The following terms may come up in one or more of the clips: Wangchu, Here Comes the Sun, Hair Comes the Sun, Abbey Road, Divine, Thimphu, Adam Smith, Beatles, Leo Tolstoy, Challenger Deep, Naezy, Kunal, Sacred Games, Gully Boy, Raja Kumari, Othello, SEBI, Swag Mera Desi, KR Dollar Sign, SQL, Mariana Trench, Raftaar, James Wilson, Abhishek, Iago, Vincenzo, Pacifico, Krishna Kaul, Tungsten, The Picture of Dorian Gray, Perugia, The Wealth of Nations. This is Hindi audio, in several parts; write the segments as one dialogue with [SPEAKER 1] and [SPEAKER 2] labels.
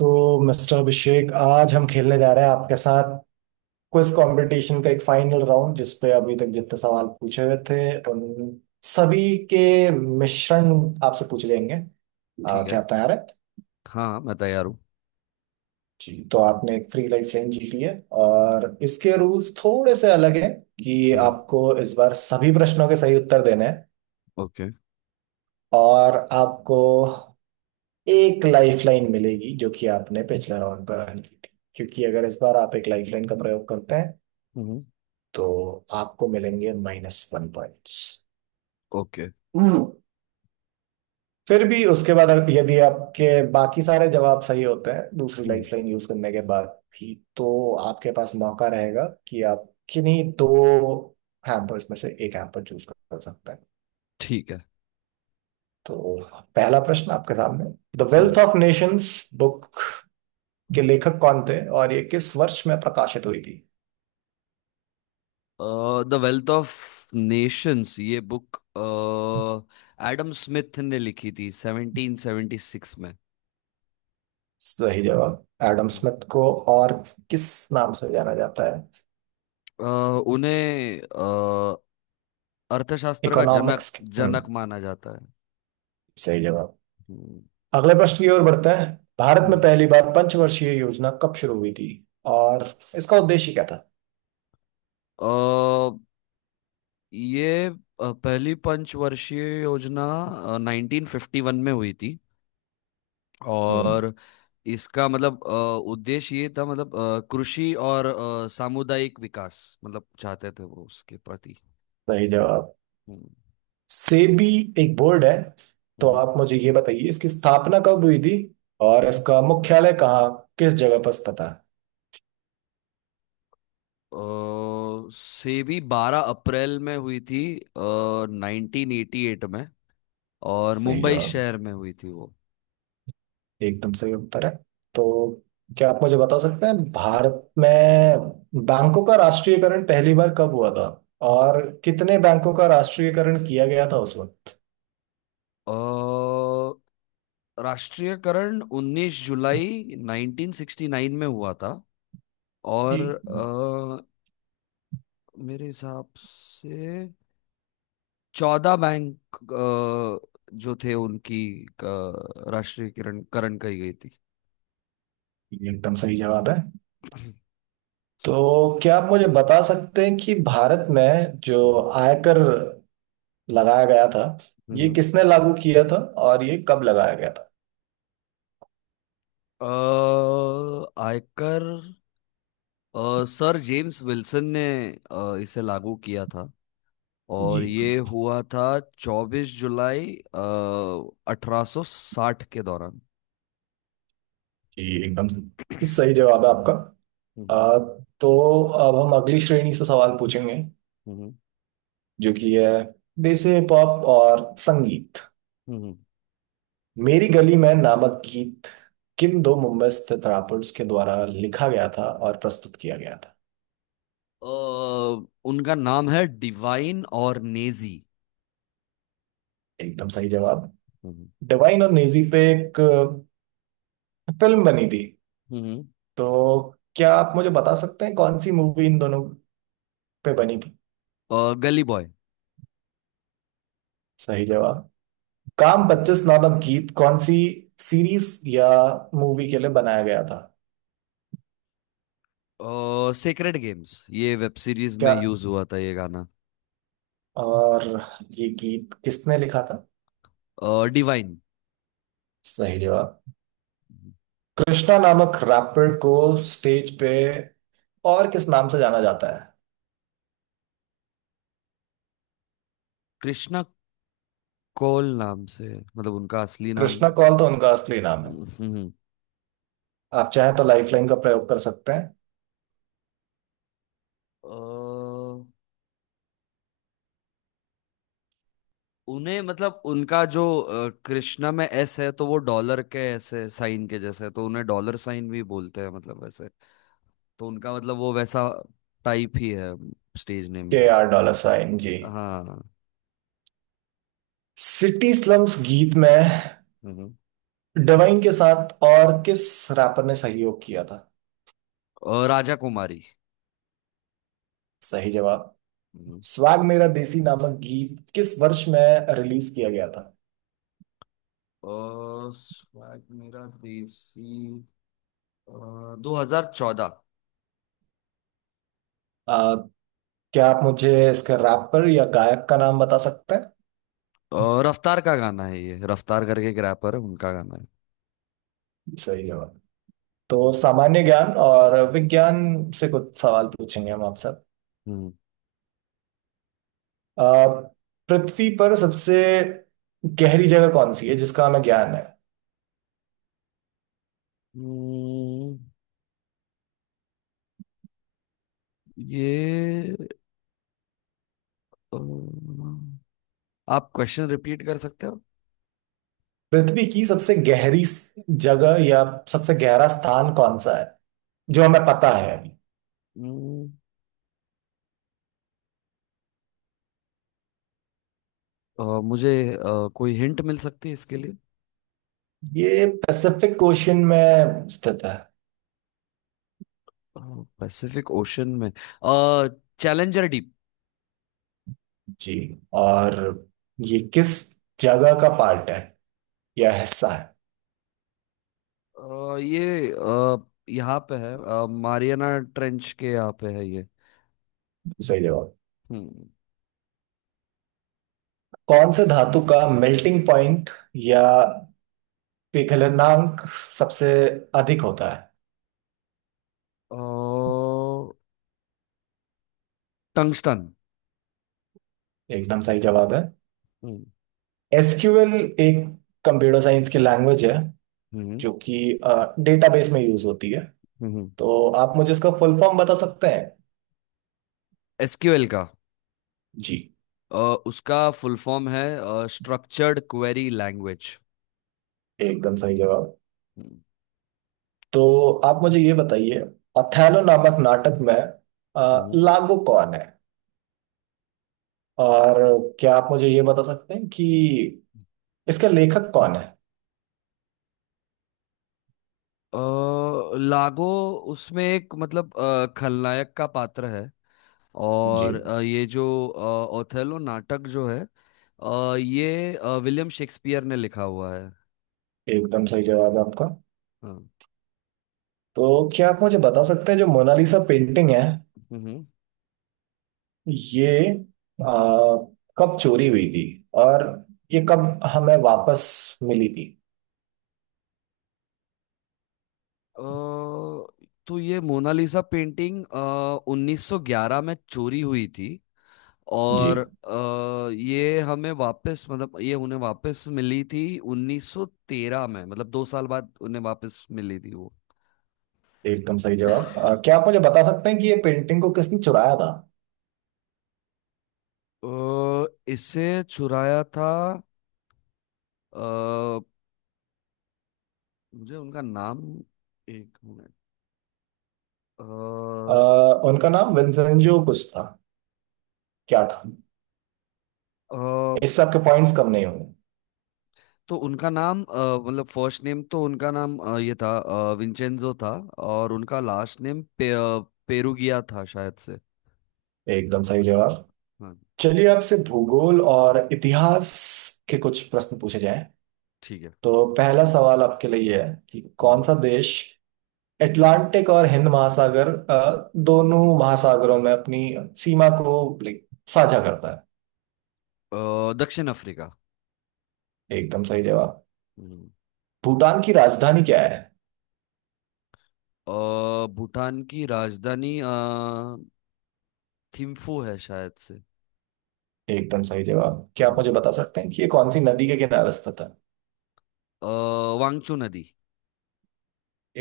[SPEAKER 1] तो मिस्टर अभिषेक, आज हम खेलने जा रहे हैं आपके साथ क्विज कंपटीशन का एक फाइनल राउंड, जिसपे अभी तक जितने सवाल पूछे हुए थे उन सभी के मिश्रण आपसे पूछ लेंगे।
[SPEAKER 2] ठीक
[SPEAKER 1] क्या
[SPEAKER 2] है।
[SPEAKER 1] आप तैयार है?
[SPEAKER 2] हाँ हाँ, मैं तैयार हूँ।
[SPEAKER 1] जी, तो आपने एक फ्री लाइफ लाइन जीत ली है और इसके रूल्स थोड़े से अलग हैं कि
[SPEAKER 2] हम्म।
[SPEAKER 1] आपको इस बार सभी प्रश्नों के सही उत्तर देने हैं।
[SPEAKER 2] ओके।
[SPEAKER 1] और आपको एक लाइफ लाइन मिलेगी जो कि आपने पिछले राउंड पर अर्न की थी, क्योंकि अगर इस बार आप एक लाइफ लाइन का प्रयोग करते हैं
[SPEAKER 2] हम्म।
[SPEAKER 1] तो आपको मिलेंगे -1 पॉइंट्स।
[SPEAKER 2] ओके।
[SPEAKER 1] फिर भी उसके बाद यदि आपके बाकी सारे जवाब सही होते हैं दूसरी
[SPEAKER 2] हम्म।
[SPEAKER 1] लाइफ लाइन यूज करने के बाद भी, तो आपके पास मौका रहेगा कि आप किन्हीं दो हैम्पर्स में से एक हैम्पर चूज कर सकते हैं।
[SPEAKER 2] ठीक है।
[SPEAKER 1] तो पहला प्रश्न आपके सामने, the wealth of nations book के लेखक कौन थे और ये किस वर्ष में प्रकाशित हुई थी?
[SPEAKER 2] द वेल्थ ऑफ नेशंस ये बुक एडम स्मिथ ने लिखी थी 1776 में।
[SPEAKER 1] सही जवाब। एडम
[SPEAKER 2] हम्म।
[SPEAKER 1] स्मिथ को और किस नाम से जाना जाता है?
[SPEAKER 2] अ, उन्हें अर्थशास्त्र का जनक
[SPEAKER 1] इकोनॉमिक्स के
[SPEAKER 2] जनक माना जाता है।
[SPEAKER 1] सही जवाब।
[SPEAKER 2] हम्म।
[SPEAKER 1] अगला प्रश्न की ओर बढ़ते हैं। भारत में
[SPEAKER 2] हम्म।
[SPEAKER 1] पहली बार पंचवर्षीय योजना कब शुरू हुई थी और इसका उद्देश्य क्या था?
[SPEAKER 2] अ, ये पहली पंचवर्षीय योजना 1951 में हुई थी,
[SPEAKER 1] हम्म।
[SPEAKER 2] और इसका मतलब उद्देश्य ये था, मतलब कृषि और सामुदायिक विकास मतलब चाहते थे वो उसके प्रति।
[SPEAKER 1] सही जवाब।
[SPEAKER 2] हम्म।
[SPEAKER 1] सेबी एक बोर्ड है, तो
[SPEAKER 2] हम्म।
[SPEAKER 1] आप मुझे ये बताइए इसकी स्थापना कब हुई थी और इसका मुख्यालय कहाँ, किस जगह पर स्थित है?
[SPEAKER 2] सेबी 12 अप्रैल में हुई थी, 1988 में, और
[SPEAKER 1] सही
[SPEAKER 2] मुंबई
[SPEAKER 1] जवाब।
[SPEAKER 2] शहर में हुई थी वो।
[SPEAKER 1] एकदम सही उत्तर है। तो क्या आप मुझे बता सकते हैं भारत में बैंकों का राष्ट्रीयकरण पहली बार कब हुआ था और कितने बैंकों का राष्ट्रीयकरण किया गया था उस वक्त?
[SPEAKER 2] अ, राष्ट्रीयकरण 19 जुलाई 1969 में हुआ था,
[SPEAKER 1] जी।
[SPEAKER 2] और मेरे हिसाब से 14 बैंक जो थे उनकी राष्ट्रीयकरण करण कही गई थी।
[SPEAKER 1] ये एकदम सही जवाब है। तो क्या आप मुझे बता सकते हैं कि भारत में जो
[SPEAKER 2] हम्म।
[SPEAKER 1] आयकर लगाया गया था, ये
[SPEAKER 2] हम्म।
[SPEAKER 1] किसने लागू किया था और ये कब लगाया गया था?
[SPEAKER 2] अ, आयकर सर जेम्स विल्सन ने इसे लागू किया था, और
[SPEAKER 1] जी।
[SPEAKER 2] ये हुआ था 24 जुलाई 1860 के दौरान।
[SPEAKER 1] ये एकदम सही जवाब है आपका।
[SPEAKER 2] हम्म।
[SPEAKER 1] अ, तो अब हम अगली श्रेणी से सवाल पूछेंगे,
[SPEAKER 2] हम्म।
[SPEAKER 1] जो कि है देसी हिप हॉप और संगीत।
[SPEAKER 2] हम्म।
[SPEAKER 1] मेरी गली में नामक गीत किन दो मुंबई स्थित रैपर्स के द्वारा लिखा गया था और प्रस्तुत किया गया था?
[SPEAKER 2] अ, उनका नाम है डिवाइन और नेजी।
[SPEAKER 1] एकदम सही जवाब।
[SPEAKER 2] हम्म।
[SPEAKER 1] डिवाइन और नेजी पे एक फिल्म बनी थी,
[SPEAKER 2] हम्म।
[SPEAKER 1] तो क्या आप मुझे बता सकते हैं कौन सी मूवी इन दोनों पे बनी थी?
[SPEAKER 2] गली बॉय।
[SPEAKER 1] सही जवाब। काम 25 नामक गीत कौन सी सीरीज या मूवी के लिए बनाया गया था?
[SPEAKER 2] और सेक्रेड गेम्स ये वेब सीरीज
[SPEAKER 1] क्या,
[SPEAKER 2] में यूज हुआ था ये गाना।
[SPEAKER 1] और ये गीत किसने लिखा था?
[SPEAKER 2] और डिवाइन।
[SPEAKER 1] सही जवाब। कृष्णा नामक रैपर को स्टेज पे और किस नाम से जाना जाता है?
[SPEAKER 2] कृष्णा कौल नाम से, मतलब उनका असली नाम।
[SPEAKER 1] कृष्णा कौल तो उनका असली नाम है,
[SPEAKER 2] हम्म।
[SPEAKER 1] आप चाहें तो लाइफलाइन का प्रयोग कर सकते हैं।
[SPEAKER 2] अ, उन्हें मतलब उनका जो कृष्णा में एस है तो वो डॉलर के ऐसे साइन के जैसे है, तो उन्हें डॉलर साइन भी बोलते हैं, मतलब वैसे तो उनका मतलब वो वैसा टाइप ही है, स्टेज नेम
[SPEAKER 1] के
[SPEAKER 2] का।
[SPEAKER 1] आर डॉलर साइन जी।
[SPEAKER 2] हाँ।
[SPEAKER 1] सिटी स्लम्स गीत में
[SPEAKER 2] हम्म।
[SPEAKER 1] डिवाइन के साथ और किस रैपर ने सहयोग किया था?
[SPEAKER 2] और राजा कुमारी।
[SPEAKER 1] सही जवाब।
[SPEAKER 2] हम्म।
[SPEAKER 1] स्वैग मेरा देसी नामक गीत किस वर्ष में रिलीज किया गया था?
[SPEAKER 2] और स्वैग मेरा देसी 2014।
[SPEAKER 1] आ, क्या आप मुझे इसके रैपर या गायक का नाम बता सकते हैं?
[SPEAKER 2] और रफ्तार का गाना है ये, रफ्तार करके एक रैपर है, उनका गाना है।
[SPEAKER 1] सही जवाब। तो
[SPEAKER 2] हम्म।
[SPEAKER 1] सामान्य ज्ञान और विज्ञान से कुछ सवाल पूछेंगे हम आपसे।
[SPEAKER 2] हम्म।
[SPEAKER 1] आ, पृथ्वी पर सबसे गहरी जगह कौन सी है जिसका हमें ज्ञान है?
[SPEAKER 2] हम्म। ये, अ, आप क्वेश्चन रिपीट कर सकते हो?
[SPEAKER 1] पृथ्वी की सबसे गहरी जगह या सबसे गहरा स्थान कौन सा है जो हमें पता है?
[SPEAKER 2] हम्म। मुझे कोई हिंट मिल सकती है इसके लिए?
[SPEAKER 1] ये पैसिफिक ओशन में स्थित है।
[SPEAKER 2] पैसिफिक ओशन में चैलेंजर डीप।
[SPEAKER 1] जी, और ये किस जगह का पार्ट है या हिस्सा है?
[SPEAKER 2] ये यहाँ पे है, मारियाना ट्रेंच के यहाँ पे है ये।
[SPEAKER 1] सही जवाब।
[SPEAKER 2] हम्म।
[SPEAKER 1] कौन से धातु का मेल्टिंग पॉइंट या पिघलनांक सबसे अधिक होता है?
[SPEAKER 2] टंगस्टन।
[SPEAKER 1] एकदम सही जवाब है।
[SPEAKER 2] हम्म।
[SPEAKER 1] SQL एक कंप्यूटर साइंस की लैंग्वेज है
[SPEAKER 2] हम्म।
[SPEAKER 1] जो कि डेटाबेस में यूज होती है,
[SPEAKER 2] हम्म।
[SPEAKER 1] तो आप मुझे इसका फुल फॉर्म बता सकते हैं?
[SPEAKER 2] SQL का?
[SPEAKER 1] जी।
[SPEAKER 2] अ, उसका फुल फॉर्म है स्ट्रक्चर्ड क्वेरी लैंग्वेज।
[SPEAKER 1] एकदम सही जवाब। तो आप मुझे ये बताइए, अथैलो नामक नाटक में
[SPEAKER 2] हम्म।
[SPEAKER 1] लागो कौन है और क्या आप मुझे ये बता सकते हैं कि इसका लेखक कौन है?
[SPEAKER 2] अ, लागो उसमें एक मतलब खलनायक का पात्र है,
[SPEAKER 1] जी,
[SPEAKER 2] और ये जो ओथेलो नाटक जो है ये विलियम शेक्सपियर ने लिखा हुआ है।
[SPEAKER 1] एकदम सही जवाब है आपका।
[SPEAKER 2] हाँ।
[SPEAKER 1] तो क्या आप मुझे बता सकते हैं जो मोनालिसा पेंटिंग है
[SPEAKER 2] हम्म।
[SPEAKER 1] ये कब चोरी हुई थी और ये कब हमें वापस मिली थी?
[SPEAKER 2] अ, तो ये मोनालिसा पेंटिंग 1911 में चोरी हुई थी,
[SPEAKER 1] जी,
[SPEAKER 2] और ये हमें वापस मतलब ये उन्हें वापस मिली थी 1913 में, मतलब 2 साल बाद उन्हें वापस मिली थी वो।
[SPEAKER 1] एकदम सही जवाब। क्या आप मुझे बता सकते हैं कि ये पेंटिंग को किसने चुराया था?
[SPEAKER 2] अ, इसे चुराया था, अ, मुझे उनका नाम, एक मिनट, अ,
[SPEAKER 1] अ, उनका नाम विंसेंजो कुछ था, क्या था?
[SPEAKER 2] अ,
[SPEAKER 1] इससे आपके पॉइंट्स कम नहीं होंगे।
[SPEAKER 2] तो उनका नाम मतलब फर्स्ट नेम, तो उनका नाम ये था, विंचेंजो था। और उनका लास्ट नेम पे, पेरुगिया था शायद से।
[SPEAKER 1] एकदम सही जवाब।
[SPEAKER 2] हाँ।
[SPEAKER 1] चलिए आपसे भूगोल और इतिहास के कुछ प्रश्न पूछे जाएं।
[SPEAKER 2] ठीक है।
[SPEAKER 1] तो पहला सवाल आपके लिए ये है कि कौन
[SPEAKER 2] हम्म।
[SPEAKER 1] सा देश अटलांटिक और हिंद महासागर दोनों महासागरों में अपनी सीमा को like, साझा करता
[SPEAKER 2] दक्षिण अफ्रीका।
[SPEAKER 1] है? एकदम सही जवाब।
[SPEAKER 2] हम्म।
[SPEAKER 1] भूटान की राजधानी क्या है?
[SPEAKER 2] अ, भूटान की राजधानी थिम्फू है शायद से।
[SPEAKER 1] एकदम सही जवाब। क्या आप मुझे
[SPEAKER 2] हाँ।
[SPEAKER 1] बता सकते हैं कि ये कौन सी नदी के किनारे स्थित है?
[SPEAKER 2] अ, वांगचू नदी।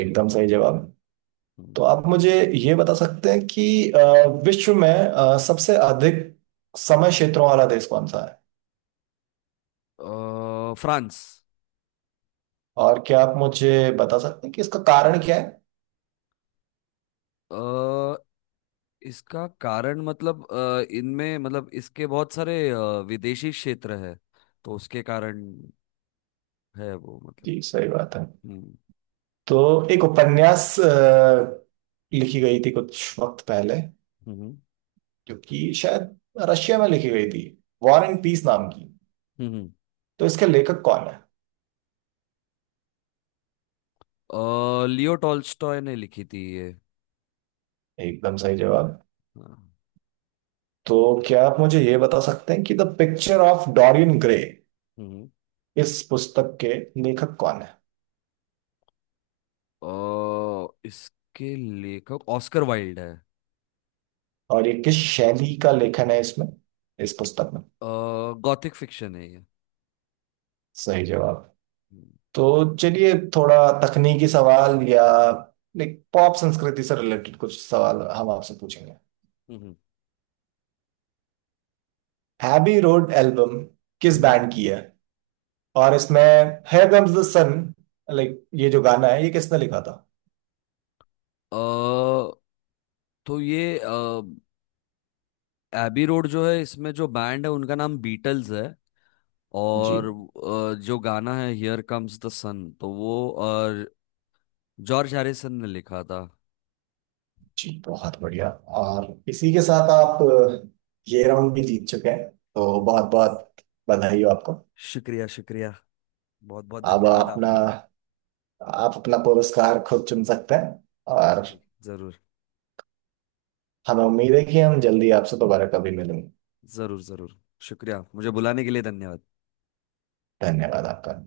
[SPEAKER 1] एकदम सही जवाब।
[SPEAKER 2] हम्म।
[SPEAKER 1] तो आप मुझे ये बता सकते हैं कि विश्व में सबसे अधिक समय क्षेत्रों वाला देश कौन सा है?
[SPEAKER 2] फ्रांस।
[SPEAKER 1] और क्या आप मुझे बता सकते हैं कि इसका कारण क्या है?
[SPEAKER 2] अ, इसका कारण मतलब इनमें मतलब इसके बहुत सारे विदेशी क्षेत्र है, तो उसके कारण है वो मतलब।
[SPEAKER 1] जी, सही बात है।
[SPEAKER 2] हम्म।
[SPEAKER 1] तो एक उपन्यास लिखी गई थी कुछ वक्त पहले,
[SPEAKER 2] हम्म।
[SPEAKER 1] जो कि शायद रशिया में लिखी गई थी, वॉर एंड पीस नाम की।
[SPEAKER 2] हम्म।
[SPEAKER 1] तो इसके लेखक कौन है?
[SPEAKER 2] लियो टॉल्स्टॉय ने लिखी थी ये।
[SPEAKER 1] एकदम सही जवाब।
[SPEAKER 2] हाँ।
[SPEAKER 1] तो क्या आप मुझे ये बता सकते हैं कि the Picture of Dorian Gray,
[SPEAKER 2] हम्म।
[SPEAKER 1] इस पुस्तक के लेखक कौन है
[SPEAKER 2] अ, इसके लेखक ऑस्कर वाइल्ड है।
[SPEAKER 1] और ये किस शैली का लेखन है इसमें, इस पुस्तक में?
[SPEAKER 2] गॉथिक फिक्शन है ये।
[SPEAKER 1] सही जवाब।
[SPEAKER 2] हम्म।
[SPEAKER 1] तो चलिए थोड़ा तकनीकी सवाल या लाइक पॉप संस्कृति से रिलेटेड कुछ सवाल हम आपसे पूछेंगे।
[SPEAKER 2] हम्म।
[SPEAKER 1] हैबी रोड एल्बम किस
[SPEAKER 2] हम्म।
[SPEAKER 1] बैंड की है और इसमें here comes the sun, like ये जो गाना है, ये किसने लिखा था?
[SPEAKER 2] अ तो ये एबी रोड जो है इसमें जो बैंड है उनका नाम बीटल्स है,
[SPEAKER 1] जी,
[SPEAKER 2] और जो गाना है हियर कम्स द सन तो वो जॉर्ज हैरिसन ने लिखा था।
[SPEAKER 1] जी, बहुत बढ़िया। और इसी के साथ आप ये राउंड भी जीत चुके हैं, तो बहुत बहुत बधाई हो आपको।
[SPEAKER 2] शुक्रिया, शुक्रिया। बहुत बहुत
[SPEAKER 1] अब
[SPEAKER 2] धन्यवाद
[SPEAKER 1] अपना
[SPEAKER 2] आपका।
[SPEAKER 1] आप अपना पुरस्कार खुद चुन सकते हैं और
[SPEAKER 2] जी जरूर।
[SPEAKER 1] हमें उम्मीद है कि हम जल्दी आपसे दोबारा कभी मिलेंगे।
[SPEAKER 2] जरूर, जरूर। शुक्रिया, मुझे बुलाने के लिए धन्यवाद।
[SPEAKER 1] धन्यवाद आपका।